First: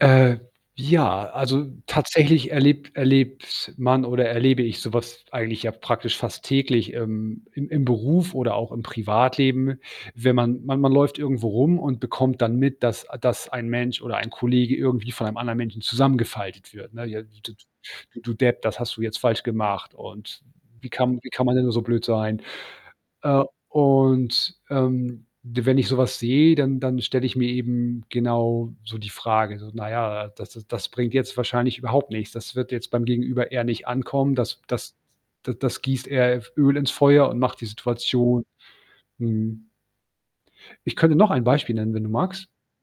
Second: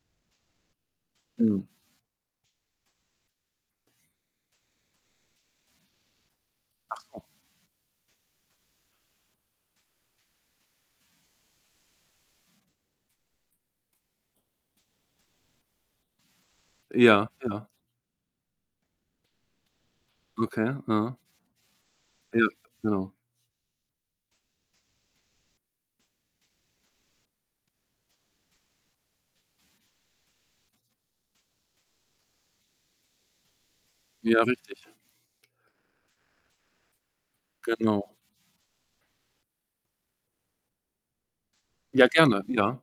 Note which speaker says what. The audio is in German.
Speaker 1: Äh, ja,
Speaker 2: Hm.
Speaker 1: also, tatsächlich erleb erlebt man oder erlebe ich so was eigentlich, ja, praktisch fast täglich
Speaker 2: Ach so.
Speaker 1: im im im Beruf oder auch im Privatleben. Wenn man man man läuft irgendwo rum und bekommt dann mit, dass dass ein Mensch oder ein Kollege irgendwie von einem anderen Menschen zusammengefaltet wird, ne? „J
Speaker 2: Ja,
Speaker 1: d
Speaker 2: ja.
Speaker 1: d du Depp, das hast du jetzt falsch gemacht.“ Und
Speaker 2: Okay,
Speaker 1: „Wie
Speaker 2: aha.
Speaker 1: kann wie kann man denn nur so blöd sein?“
Speaker 2: Ja. Genau.
Speaker 1: Äh, und, ähm, d wenn ich so was sehe, dann dann stelle ich mir eben genau so die Frage so: „Na ja, das das das bringt jetzt wahrscheinlich überhaupt nichts. Das wird jetzt beim Gegenüber eher nicht ankommen.
Speaker 2: Ja,
Speaker 1: Das
Speaker 2: richtig.
Speaker 1: das da das gießt eher F Öl ins Feuer und macht die
Speaker 2: Genau.
Speaker 1: Situation“ mhm. Ich könnte noch ein Beispiel nennen, wenn
Speaker 2: Ja,
Speaker 1: du
Speaker 2: gerne,
Speaker 1: magst.
Speaker 2: ja.